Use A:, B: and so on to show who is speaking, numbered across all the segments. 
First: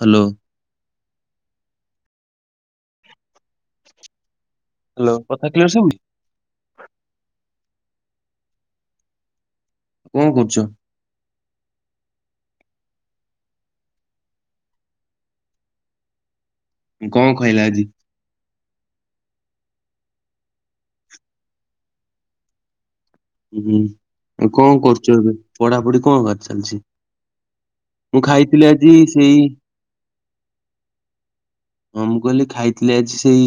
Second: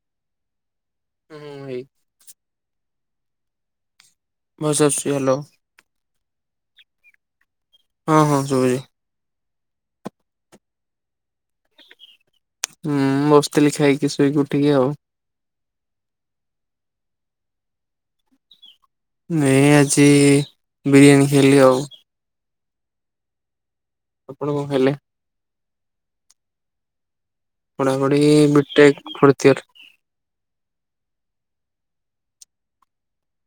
A: Hello.
B: ହୁଁ ହୁଁ, ଭାଇ ଭଏସ ଆସୁଛି
A: ହ୍ୟାଲୋ। କଥା କ୍ଲିୟର ଶୁଭୁ
B: ହଁ ହଁ, ସବୁ ହେଇଯାଏ।
A: କଣ କରୁଛ?
B: ହୁଁ ଉଁ ବସିଥିଲି, ଖାଇକି ଶୋଇକି ଉଠିକି ଆଉ।
A: କଣ କହିଲା ଆଜି?
B: ନାଇଁ ଆଜି ବିରିୟାନୀ ଖାଇଲି ଆଉ।
A: ହୁଁ,
B: ଆପଣ
A: ଆଉ କଣ
B: ଖାଇଲେ?
A: କରୁଛୁ ଏବେ? ପଢାପଢି କଣ କାହାର ଚାଲଚି?
B: ପଢାପଢି
A: ମୁଁ ଖାଇଥିଲି ଆଜି
B: ବିଟେକ୍
A: ସେଇ
B: ଫୋର୍ଥ ଇୟର
A: ହଁ, ମୁଁ କହିଲି ଖାଇଥିଲି ଆଜି ସେଇ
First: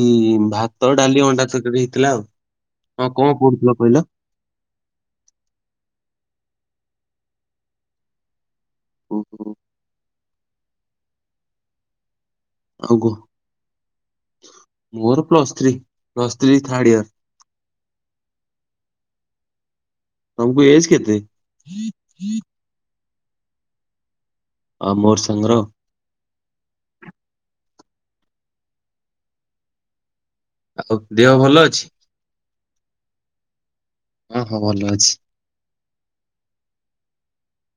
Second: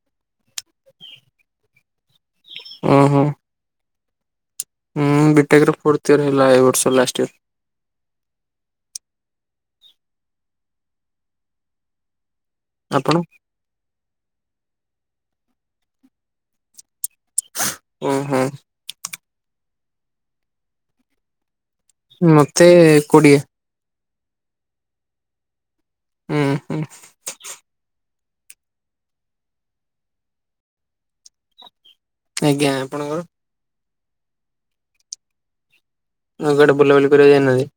A: ଭାତ, ଡାଲି, ଅଣ୍ଡା ତରକାରୀ ହେଇଥିଲା ଆଉ। ହଁ
B: ଓହୋ
A: କଣ ପଢ଼ୁଥିଲ କହିଲ?
B: ହୁଁ ବି ଟେକ ର ଫୋର୍ଥ ଇୟର ହେଲା, ଏଇ ବର୍ଷ ଲାଷ୍ଟ ଇୟର।
A: ଓହୋ। ଆଉ
B: ଆପଣ
A: କହ। ମୋର plus three, plus three third year.
B: ଓହୋ।
A: ତମକୁ ଏଜ କେତେ?
B: ମତେ କୋଡିଏ।
A: ଆ ମୋର ସାଙ୍ଗର ଆଉ।
B: ଉଁ ହୁଁ।
A: ଆଉ ଦେହ ଭଲ ଅଛି?
B: ଆଜ୍ଞା। ଆପଣଙ୍କର?
A: ହଁ ହଁ, ଭଲ ଅଛି।
B: ଆଉ କୁଆଡେ ବୁଲାବୁଲି କରିବାକୁ ଯାଇନାହାଁନ୍ତି?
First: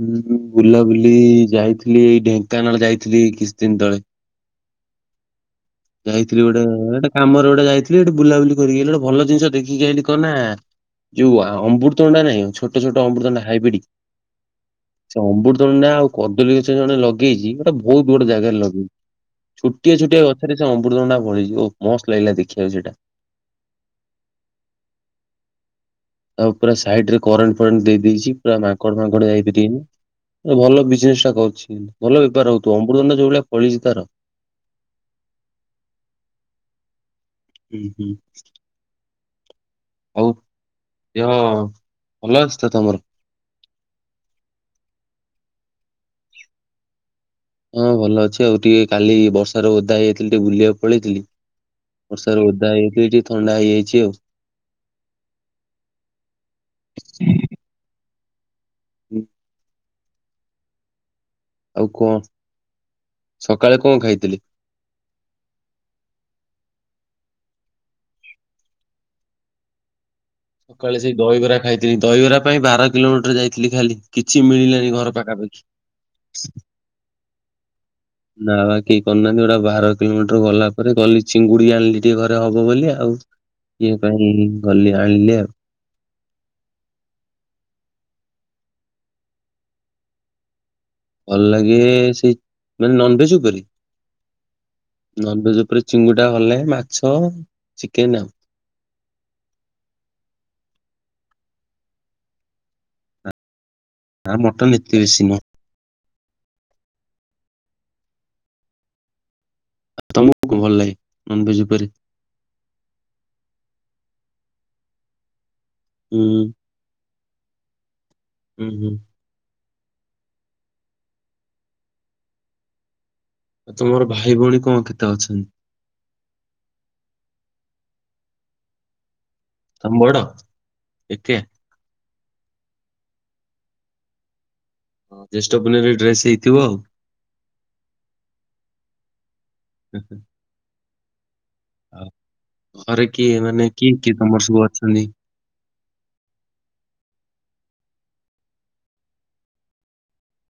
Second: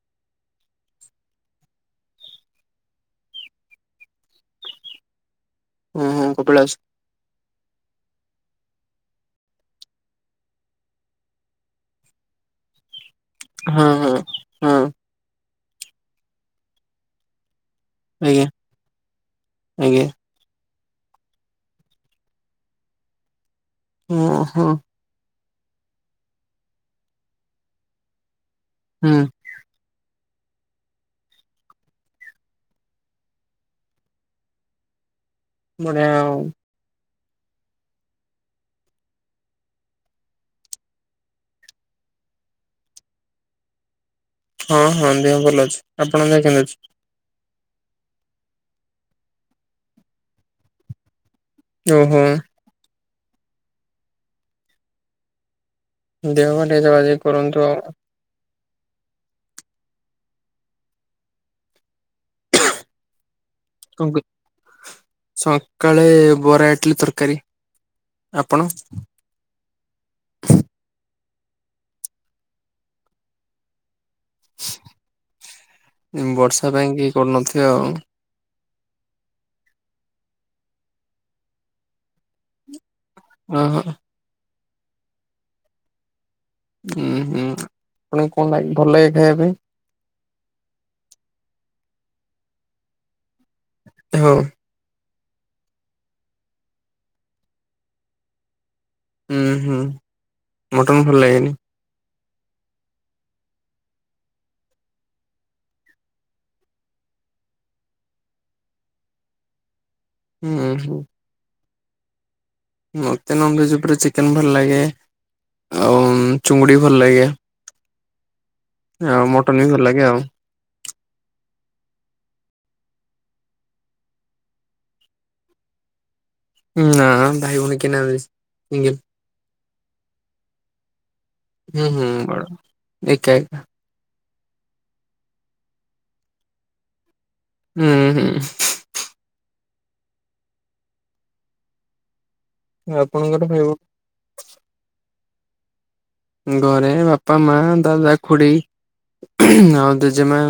A: ହୁଁ ହୁଁ। ବୁଲାବୁଲି ଏଇ ଯାଇଥିଲି, ଏଇ ଢେଙ୍କାନାଳ ଯାଇଥିଲି କିଛି ଦିନ ତଳେ।
B: ହୁଁ ହୁଁ
A: ଯାଇଥିଲି ଗୋଟେ,
B: କପିଳାସ
A: ଏଟେ କାମରେ ଗୋଟେ ଯାଇଥିଲି, ସେଠି ବୁଲାବୁଲି କରିକି ଆଇଲା ବେଳକୁ ଗୋଟ ଭଲ ଜିନିଷ ଦେଖିକି ଆଇଲି କଣ ନାଁ ଯୋଉ ଆ ଅମୃତଭଣ୍ଡା ନାଇଁ, ଛୋଟ ଛୋଟ ଅମୃତଭଣ୍ଡା ହାଇବ୍ରିଡ୍
B: ହଁ-ହଁ-ହଁ।
A: ସେ ଅମୃତଭଣ୍ଡା ଆଉ କଦଳୀ ଗଛ ଜଣେ ଲଗେଇଛି ସେଟା ବହୁତ ବଡ
B: ଆଜ୍ଞା
A: ଜାଗାରେ ଲଗେଇଚି। ଛୋଟିଆ
B: ଆଜ୍ଞା
A: ଛୋଟିଆ ଗଛ ଛରେ ସେ ଅମୃତଭଣ୍ଡା ଫଳିଛି। ଓଃ ମସ୍ତ ଲାଗିଲା ଦେଖିଆକୁ ସେଇଟା।
B: ଅଁ ହଁ।
A: ଆଉ ପୁରା ସାଇଡରେ କରେଣ୍ଟ ଫରେଣ୍ଟ ଦେଇ ଦେଇଛି, ପୁରା ମାଙ୍କଡ
B: ହୁଁ
A: ଫାଙ୍କଡ ଯାଇପା ରିବେନି, ଆ ଭଲ ବିଜନେସଟା କରୁଛି କିନ୍ତୁ। ଭଲ ବେପାର ହଉଥିବ, ଅମୃତଭଣ୍ଡା ଯୋଉ ଭଳିଆ ଫଳିଛି ତାର।
B: ବଢ଼ିଆ ଆଉ।
A: [inaudible] ଦେହ ଭଲ ଅଛି ତ ତମର?
B: ହଁ ହଁ, ଦେହ ଭଲ ଅଛି। ଆପଣ ଙ୍କ
A: ହଁ, ଭଲ ଅଛି ଆଉ ଟିକେ କାଲି ବର୍ଷାରେ ଓଦା ହେଇ ଯାଇଥିଲି, ଟିକେ ବୁଲିବାକୁ ପଳେଇଥିଲି।
B: ଓହୋ
A: ବର୍ଷାରେ ଓଦା ହେଇକି, ଟିକେ ଥଣ୍ଡା ହେଇଯାଇଚି ଆଉ।
B: ଦେହ---ଟିକେ ଜଗା ଜଗି କରନ୍ତୁ ଆଉ।
A: ହୁଁ। ଆଉ ସକାଳେ କ'ଣ ଖାଇଥିଲି?
B: ସକାଳେ ବରା, ଇଟ୍ଲି, ତର୍କାରୀ, ଆପଣ?
A: ସକାଳେ ସେଇ ଦହିବରା ଖାଇଥି, ଦହିବରା ପାଇଁ ବାର କିଲୋମିଟର ଯାଇଥିଲି ଖାଲି। କିଛି ମିଳିଲାନି ଘର ପାଖାପାଖି।
B: ବର୍ଷା ପାଇଁ କି କରୁନଥିବେ ଆଉ।
A: ନା ବା କେହି କରିନାହାନ୍ତି, ଗୋଟେ ବାର କିଲୋମିଟର ଗଲା ପରେ ଗଲି ଚିଙ୍ଗୁଡ଼ି ଆଣ୍ଲି ଟିକେ ଘରେ ହବ ବୋଲି ଆଉ।
B: ଓହୋ
A: ଇଏ ପାଇଁ ଗଲି, ଆଣ୍ଲି ଆଉ।
B: [inaudible]
A: ଭଲ୍ ଲାଗେ ମାନେ ନନଭେଜ୍‌ ଉପରେ।
B: ହଁ!
A: ନନଭେଜ୍‌ ଉପରେ ଚିଙ୍ଗୁଟା ଭଲ୍ ଲାଗେ। ମାଛ, ଚିକେନ୍‌ ଆ।
B: ଉଁ ହୁଁ, ମଟନ୍‌ ଭଲ୍ ଲାଗେନି।
A: ଆ, ମଟନ୍ ଏତେ ବେଶୀ ନୁହଁ। ତମକୁ କ'ଣ
B: ହୁଁ
A: ଭଲ ଲାଗେ
B: ହୁଁ।
A: ନନଭେଜ୍ ଉପରେ?
B: ମତେ ନନଭେଜ୍‌ ଉପରେ ଚିକେନ ଭଲ ଲାଗେ, ଆଉ
A: ହୁଁ
B: ଚୁଙ୍ଗୁଡ଼ି ଭଲ୍‌ ଲାଗେ।
A: [inaudible]
B: ଆଉ ମଟନ୍ ବି ଭଲ୍‌ ଲାଗେ ଆଉ।
A: ତୁମର ଭାଇ ଭଉଣୀ କ'ଣ କେତେ ଅଛ?
B: ନା ଭାଇ ଭଉଣୀ କେହି ନାହାନ୍ତି, ସିଙ୍ଗିଲ୍।
A: [inaudible]
B: [inaudible]
A: ଜେଷ୍ଠ ପୁନେଇ ରେ ଡ୍ରେସ୍‌ ହେଇଥିବ ଆଉ।
B: [inaudible]
A: ହୁଁ ହୁଁ। ଘରେ କିଏ,
B: ଆପଣଙ୍କର ଭାଇ
A: ମାନେ
B: ଭଉଣୀ?
A: କିଏ କିଏ ତମର ସବୁ ଅଛ?
B: ଘରେ ବାପା, ମା, ଦାଦା, ଖୁଡ଼ୀ ଆଉ ଦେଜେମା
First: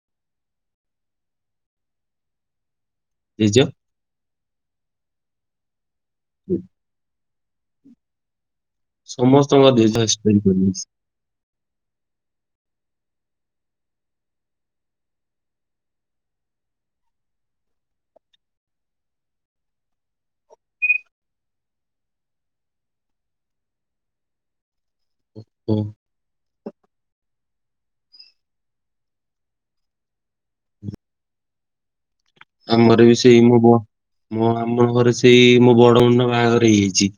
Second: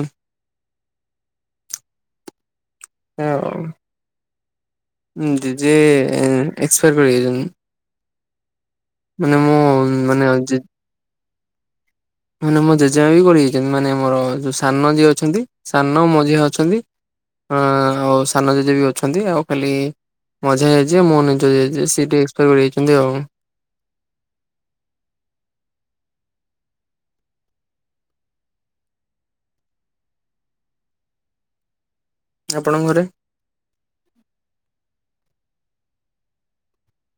A: ଜେଜ?
B: ହଉ। ଜେଜେ ଏ ଏକ୍ସପାୟାର କରିଯାଇଚନ୍ତି।
A: ସମସ୍ତଙ୍କ ଜେଜ
B: ମାନେ
A: ଏକ୍ସପାୟାର
B: ଜେ
A: କରିଯାଇ [unintelligible]
B: ମାନେ ମୋ ଜେଜେ ମାଁ ବି ଗରି ଯାଇଚନ୍ତି ମାନେ ମୋର ଯୋଉ ସାନ ମାଁ ଯିଏ ଅଛନ୍ତି ସାନ ମଝିଆଁ ଅଛନ୍ତି ଆଁ ଆଉ ସାନ ଜେଜେ ବି ଅଛନ୍ତି ଆଉ ଖାଲି ମଝିଆଁ ଜେଜେ ମୋ ନିଜ ଜେଜେ ସେ ଟିକେ ଏକ୍ସପାୟାର କରିଯାଇଚନ୍ତି ଆଉ
A: ହୁଁ।
B: ଆପଣଙ୍କ ଘରେ
A: ଆମର ବି ସେ ସେଇ ମୋ ବ ମୋ ଆମ ଘରେ ସେଇ ମୋ ବଡ ଭଉଣୀ ର ବାହାଘର ହେଇଯାଇଚି,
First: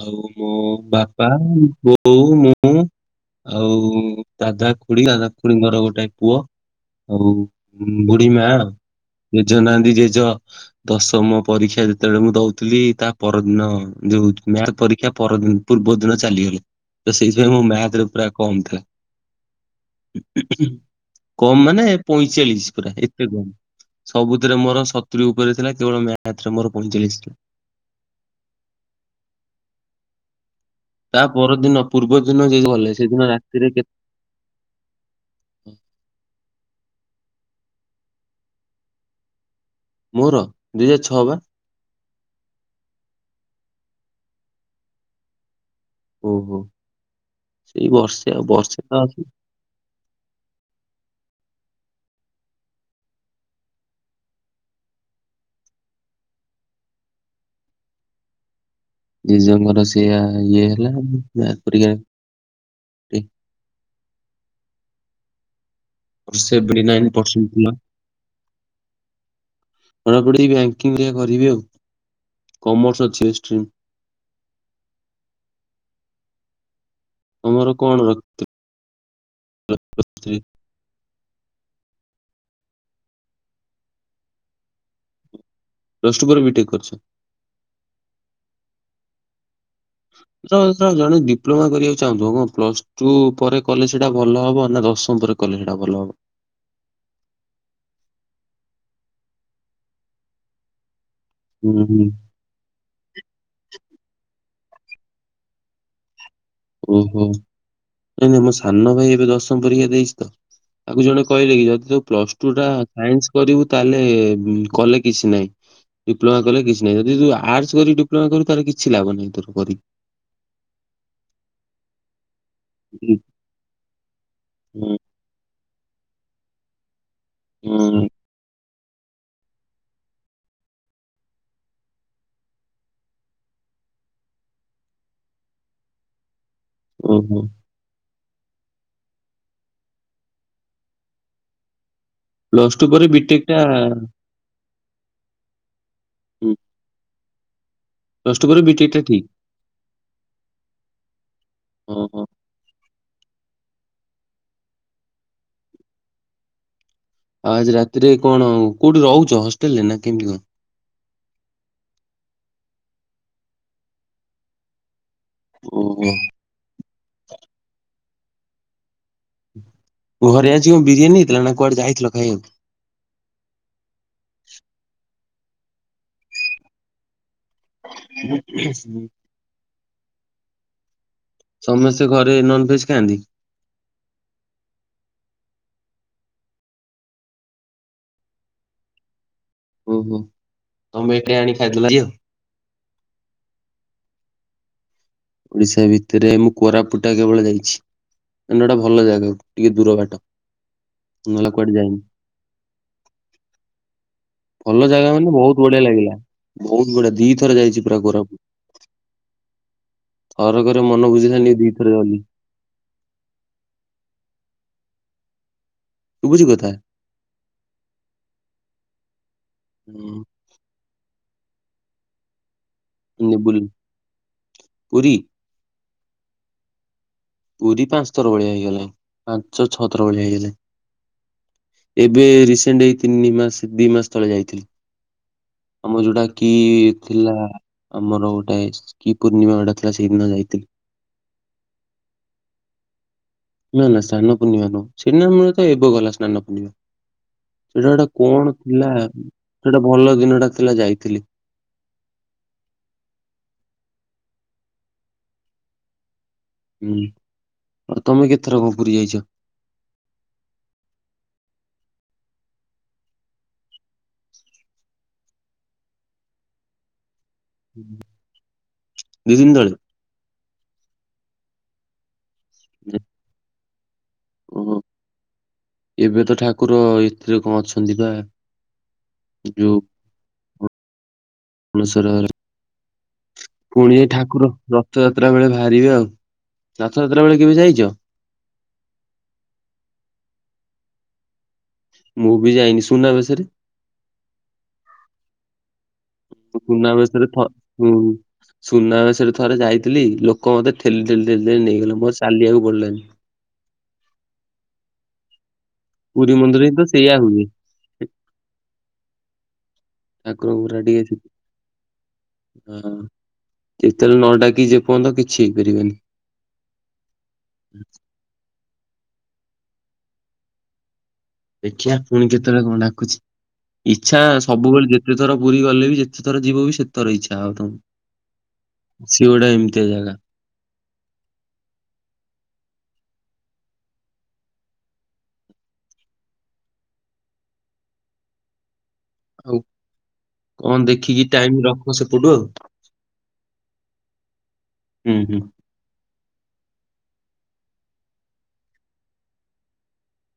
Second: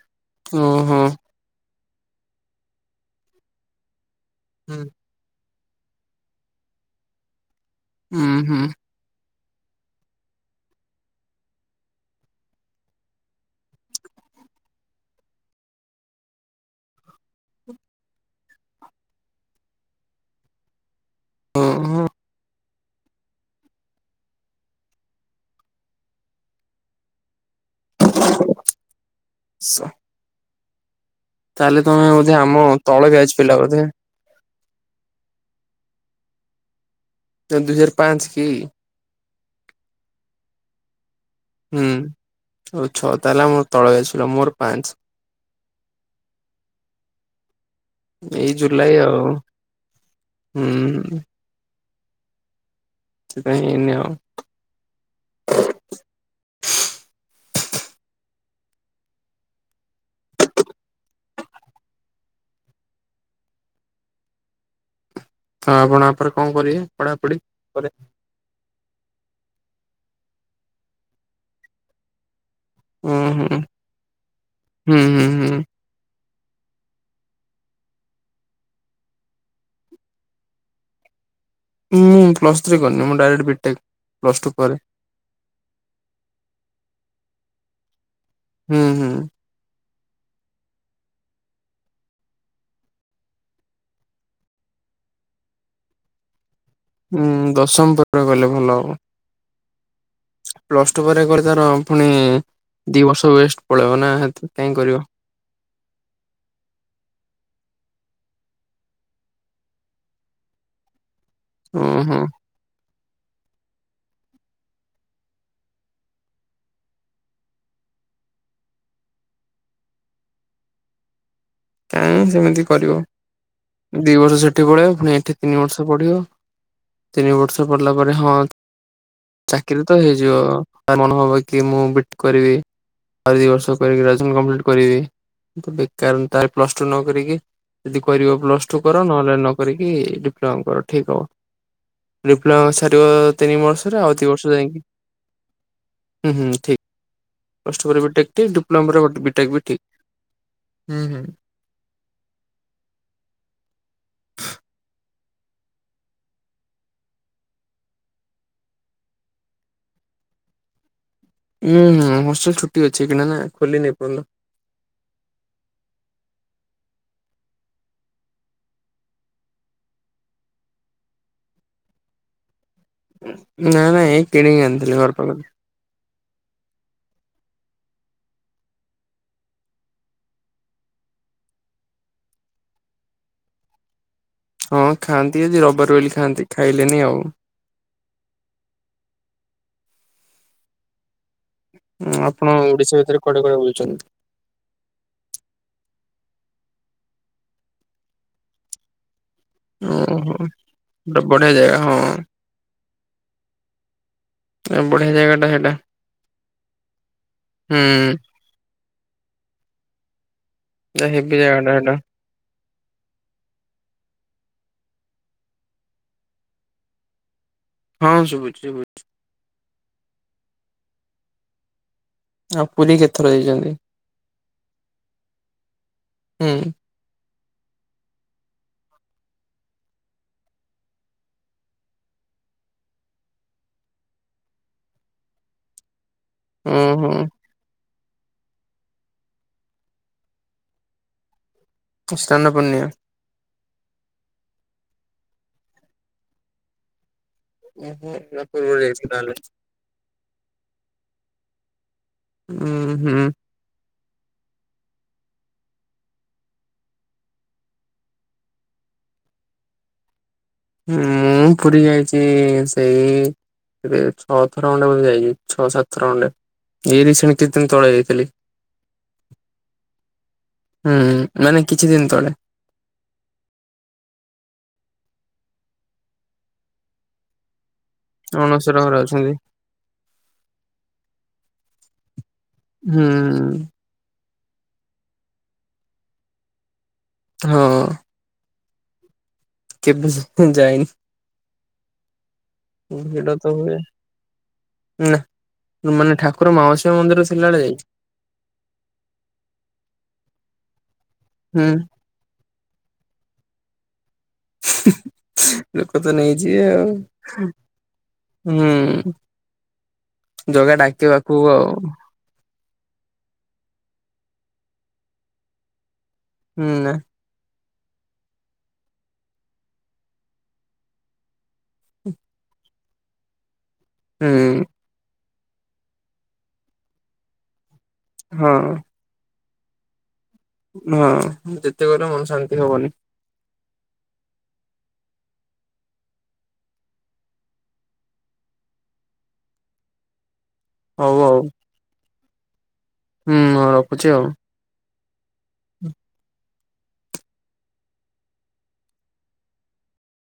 A: ଆଉ ମୋ
B: ଓହୋ
A: ବାପା, ବୋଉ ମୁଁ ଆଉ ଦାଦା, ଖୁଡି ଦାଦା ଖୁଡ଼ିଙ୍କର ଗୋଟାଏ ପୁଅ ଆଉ
B: ହୁଁ
A: ବୁଢ଼ି ମା'।
B: ହୁଁ
A: ଜେଜ ନାହାନ୍ତି, ଜେଜ ଦଶମ ପରୀକ୍ଷା ଯେତେବେଳେ ମୁଁ ଦଉଥିଲି, ତା' ପରଦିନ ଯଉ ପରୀକ୍ଷା ପରଦି ପୂର୍ବ ଦିନ ଚାଲିଗଲେ, ତ ସେଇଥି ପାଇଁ ମୋ ମ୍ୟାଥ୍ ରେ ପୁରା କମ୍ ଥା କମ୍ ମାନେ
B: ଓହୋ।
A: ପଇଁଚାଳିଶ୍ ପୁରା ଏତେ କମ୍। ସବୁଥିରେ ମୋର ସତୁରି ଉପରେ ଥିଲା, କେବଳ ମ୍ୟାଥ୍ ରେ ମୋର ପଇଁଚାଳିଶ୍ ଥିଲା।
B: [inaudible]
A: ତା'
B: ତାହେଲେ
A: ପରଦିନ,
B: ତମେ
A: ପୂର୍ବ
B: ବୋଧେ ଆମ
A: ଦିନ----ଲେ
B: ତଳ ବ୍ୟାଚ୍
A: ସେଦିନ
B: ପିଲା
A: ରାତିରେ
B: ବୋଧେ
A: କେ
B: ଦୁଇ ହଜାର୍ ପାଞ୍ଚ୍ କି?
A: ମୋର ଦୁଇ ହଜାର ଛଅ ବା।
B: ହୁଁ, ଆଉ ଛଅ ତା' ହେଲେ ଆମ ତଳ ବ୍ୟାଚ୍ ପିଲା, ମୋର ପାଞ୍ଚ୍।
A: ଓହୋ, ସେଇ ବର୍ଷେ
B: ଏଇ
A: ବର୍ଷେ
B: ଜୁଲାଇ ଆଉ [inaudible] ସେଥିପାଇଁ ଏଇନି ଆଉ
A: ଜେଜଙ୍କର ସେଇଆ ଇଏ ହେଲା ଆଉ ଆପ୍ରିକା
B: ଆ ଆପଣ ଆପରେ କଣ କରିବେ
A: ସେଭେଣ୍ଟି ନଇନ
B: ପଢାପଢି
A: ପରସେଣ୍ଟ ଥିଲା।
B: ପରେ?
A: ପଢ଼ାପଢ଼ି ବ୍ୟାଙ୍କିଙ୍ଗ ଦେଖିଆ କରିବି ଆଉ କମର୍ସ
B: ଉଁ
A: ଅଛି
B: ହୁଁ
A: ଷ୍ଟ୍ରିମ୍।
B: ହୁଁ ହୁଁ ହୁଁ।
A: ତମର କଣ ର [unintelligible]
B: ମୁଁ ପ୍ଲସ୍ ଥ୍ରୀ କରିନି ମୁଁ ଡାଇରେକ୍ଟ ବିଟେକ୍ ପ୍ଲସ୍ ଟୁ ପରେ।
A: ପ୍ଲସ ଟୁ ପରେ ବିଟେକ୍ କରିଚି।
B: ହୁଁ ହୁଁ।
A: ତ ତ ଜଣେ ଡିପ୍ଲୋମା କରିବାକୁ ଚାହୁଁଥିବ କଣ ପ୍ଲସ ଟୁ ପରେ କଲେ ସେଟା ଭଲ ହବ ନା ଦଶମ ପରେ କଲେ ସେଟା ଭଲ ହବ।
B: ଉଁ ଦଶମ ପରେ ଗଲେ ଭଲ ହବ। ପ୍ଲସ୍ ଟୁ ପରେ କରି ତାର
A: ହୁଁ ହୁଁ।
B: ପୁଣି ଦି ବର୍ଷ ୱେଷ୍ଟ ପଳେଇବ ନା ତ କାଇଁ କରିବ।
A: ଓହୋ ନାଇଁ ନାଇଁ ମୋ ସାନ ଭାଇ ଏବେ ଦଶମ ପରୀକ୍ଷା ଦେଇଚି ତ। ତାକୁ ଜଣେ କହିଲେ କି
B: ଉଁ
A: ଯଦି ତୁ
B: ହୁଁ
A: ପ୍ଲସ ଟୁ ଟା ସାଇନ୍ସ କରିବୁ ତାହେଲେ କଲେ କିଛି ନାହିଁ। ଡିପ୍ଲୋମା କଲେ କିଛି ନାହିଁ ଯଦି ତୁ ଆର୍ଟସ କରି ଡିପ୍ଲୋମା କରୁ କିଛି ଲାଭ ନାହିଁ ତୋର କରିି
B: କାଇଁ ସେମିତି କରିବ ଦି ବର୍ଷ ସେଠି
A: ହୁଁ
B: ପଢେଇବ ପୁଣି ଏଠି ତିନି ବର୍ଷ ପଢିବ। ତିନି ବର୍ଷ ପଡିଲା
A: ହୁଁ
B: ପରେ ହଁ ଚାକିରୀ ତ ହେଇଯିବ ତା ମନ ହବ କି ମୁଁ ବିଟ୍ କରିବି। ଆଉରି ଦିଇ ବର୍ଷ କରିକି ଗ୍ରାଜୁଏସନ୍ କମ୍ପ୍ଲିଟ କରିବି ତ ବେକାର ଉଁ ତାର ପ୍ଲସ ଟୁ ନ କରିକି
A: ଓହୋ
B: ଯଦି କରିବ ପ୍ଲସ ଟୁ କର ନହେଲେ ନ କରିକି ଡିପ୍ଲମା କର ଠିକ୍ ହବ। ଡିପ୍ଲୋମା
A: ପ୍ଲସ ଟୁ ପରେ
B: ସରିବ
A: ବିଟେକ୍ ଟା
B: ତିନି ବର୍ଷରେ ଆଉ ଦି ବର୍ଷ ଯାଇଁକି ହୁଁ ହୁଁ ଠିକ। ପ୍ଲସ ଟୁ ପରେ ବିଟେକ୍
A: ପ୍ଲସ
B: ଟି
A: ଟୁ
B: ଡିପ୍ଲମା
A: ଟା
B: ପରେ ବିଟେକ୍
A: ଠିକ୍
B: ବି ଠିକ୍, ହୁଁ ହୁଁ।
A: ଓହୋ। ଆଉ ଆଜି ରାତିରେ କଣ କୋଉଠି ରହୁଛ ହଷ୍ଟେଲରେ ନା କେମିତି କଁ?
B: ହୁଁ ହୁଁ ହଷ୍ଟେଲ ଛୁଟି ଅଛି ଏଇଖିଣା ନା ଖୋଲି ନି ଏ ପର୍ଯ୍ୟନ୍ତ।
A: [inaudible] ଘରେ ଆଜି ବିରିୟାନୀ ହେଇଥିଲା, ନା କୁଆଡ଼େ ଯାଇଥିଲ ଖାଇବାକୁ?
B: ନାଁ, ଏଇ କିଣିକି ଆଣିଥିଲି ଘର୍ ପାଖୁରୁ।
A: [inaudible] ସମସ୍ତେ ଘରେ ନନଭେଜ୍ ଖାଆନ୍ତି।
B: ହଁ, ଖାଆନ୍ତି ଆଜି ରବିବାର ଵୋଲି ଖାଆନ୍ତି ଖାଇଲେନି ଆଉ।
A: ଓହୋ! ଟମେ ଏକା ଆଣି ଖାଇଦେଲନି।
B: ଆପଣ ଓଡିଶା ଭିତରେ କୁଆଡେ କୁଆଡେ ବୁଲଚନ୍ତି?
A: ଓଡିଶା ଭିତରେ ମୁଁ କୋରାପୁଟ ଟା କେବଳ ଜାଇଚି, ମାନେ ଗୋଟେ ଭଲ ଜାଗାକୁ। ଟିକେ ଦୂର ବାଟ
B: ଓହୋ ବଢିଆ
A: ନଲେ
B: ଜାଗା
A: କୁଆଡେ
B: ହଁ
A: ଯାଇନି। ଭଲ ଜାଗା
B: ବଢିଆ
A: ମାନେ
B: ଟା
A: ବହୁତ
B: ସେଇଟା
A: ବଢିଆ ଲାଗିଲା ବହୁତ ବଢିଆ ଦିଥର ଯାଇଚି ପୁରା
B: ହୁଁ।
A: କୋରାପୁ। ଥରକରେ
B: ପୁରା
A: ମନ
B: ହେବି
A: ବୁଝିଲାନି ଦି
B: ଜାଗାଟା ହେଟା
A: ଥର ଗଲି। ସୁବୁଚି କଥା।
B: ହଁ ଶୁଭୁଚି ଶୁଭୁଚି।
A: ହୁଁ।
B: ଆଉ ପୁରୀ କେତେଥର
A: ହୁଁ ବୁଲି
B: ଯାଇଛନ୍ତି,
A: ପୁରୀ
B: ହୁଁ।
A: ପୁରୀ ପାଞ୍ଚ ଥର ଭଳିଆ ହେଇଗଲାଣି ପାଞ୍ଚ ଛଅଥର ଭଳିଆ ହେଇଗଲାଣି। ଏବେ ରିସେଣ୍ଟ ଏଇ ତିନି ମାସ ଦି ମାସ ତଳେ ଯାଇଥିଲି। ଆମର ଯୋଉଟା କିଏ
B: ଓହୋ
A: ଥିଲା? ଆମର ଗୋଟେ ସ୍ କିି ପୂର୍ଣ୍ଣିମା ଗୋଟେ ଥିଲା ସେଇଦିନ ଯାଇଥିଲି।
B: ସ୍ନାନ ପୂର୍ଣ୍ଣିମା।
A: ନା ନା ସ୍ନାନ ପୂର୍ଣିମା ନୁହଁ ସ୍ନାନ ପୂର୍ଣ୍ଣିମା ତ ଏବେ ଗଲା ସ୍ନାନ ପୂର୍ଣିମା। ସେଟା
B: ଓହୋ
A: ଗୋଟେ
B: ୟା
A: କଣ
B: ପୂର୍ବରୁ
A: ଥିଲା?
B: ଯାଇଥିଲୁ ତାହେଲେ।
A: ସେଟା ଭଲ ଦିନଟା ଥିଲା ଯାଇଥିଲି।
B: ହୁଁ ହୁଁ।
A: ହୁଁ। ଆଉ ତମେ କେତେଥର ପୁରୀ ଯାଇଛ?
B: ହୁଁ ପୁରୀ ଯାଇଛି ସେଇ ଏ ଛଅଥର ଖଣ୍ଡେ ମୁଁ ଯାଇଛି ଛଅ ସାତଥର ଖଣ୍ଡେ। ଏଇରି ରିସେଣ୍ଡ କେତେ ଦିନ ତଳେ ଯାଇଥିଲି।
A: ଦି ଦିନ ତଳେ
B: ହୁଁ, ମାନେ କିଛି ଦିନ ତଳେ।
A: [unintelligible] ଓହୋ! ଏବେ ତ ଠାକୁର ଏଥିରେ କଣ ଅଛନ୍ତି ବା?
B: ଅଣଶର ଘରେ ଅଛନ୍ତି।
A: [unintelligible] [unintelligible]
B: ହୁଁ।
A: ପୁଣି ଯାଇ ଠାକୁର ରଥଯାତ୍ରା ବେଳେ ବାହାରିବେ। ଆଉ ରଥଯାତ୍ରା ବେଳେ କେବେ
B: ହଁ
A: ଯାଇଛ?
B: କେବେ ଯାଇନି?
A: ମୁଁ ବି ଯାଇନି।
B: ହୁଁ ହେଟା
A: ସୁନାବେଶରେ।
B: ତ ହୁଏ [unintelligible] ମାନେ ଠାକୁର ମାଉସି ମା ମନ୍ଦିର ରେ ଥିଲାବେଳେ ଯାଇଚି।
A: ସୁନାବେଶ ରେ ଥରେ ଯାଇଥିଲି ଲୋକ ମତେ ଠେଲି ଠେଲି ଠେଲି ଠେଲି
B: ହୁଁ
A: ନେଇଗଲେ ମତେ ଚାଲିବାକୁ ପଡ଼ି ଲାନି।
B: [inaudible] ଲୋକ ତ
A: ପୁରୀ
B: ନେଇଯିବେ
A: ମନ୍ଦିରରେ ହିଁ ତ
B: ଆଉ
A: ସେଇଆ ହୁଏ।
B: ହୁଁ।
A: ଠାକୁରଙ୍କୁ
B: ଜଗା
A: ପୁରା ଟିକେ
B: ଡାକିବ
A: ସେ-
B: ପାଖକୁ ଆଉ।
A: ହଁ, ଯେତେବେଳେ ନ ଡାକିଚି ଯେ ପର୍ଯ୍ୟନ୍ତ କିଛି ହେଇପାରିବନି?
B: ହୁଁ।
A: ଦେଖିବା ପୁଣି କେତେବେଳେ କଣ ଡାକୁଛି ଇଚ୍ଛା
B: ହୁଁ
A: ସବୁବେଳେ ଯେତେଥର ପୁରୀ ଗଲେ ବି ଯେତେଥର ଯିବୁ ବି ସେଟେଥର ଇଚ୍ଛା ହଉଥିବ।
B: ହଁ।
A: ଶିଏ ଗୋଟେ ଏମିତିଆ ଜାଗା।
B: ହଁ ଯେତେ ଗଲେ ମନ ଶାନ୍ତି ହବନି।
A: ଆଉ କଣ
B: ହଉ
A: ଦେଖିକି ଟାଇମ ରଖ ସେପଟୁ ଆଉ।
B: ହୁଁଁ ରଖୁଛି ଆଉ।
A: ହୁଁ ହୁଁ।
B: ହୁଁ।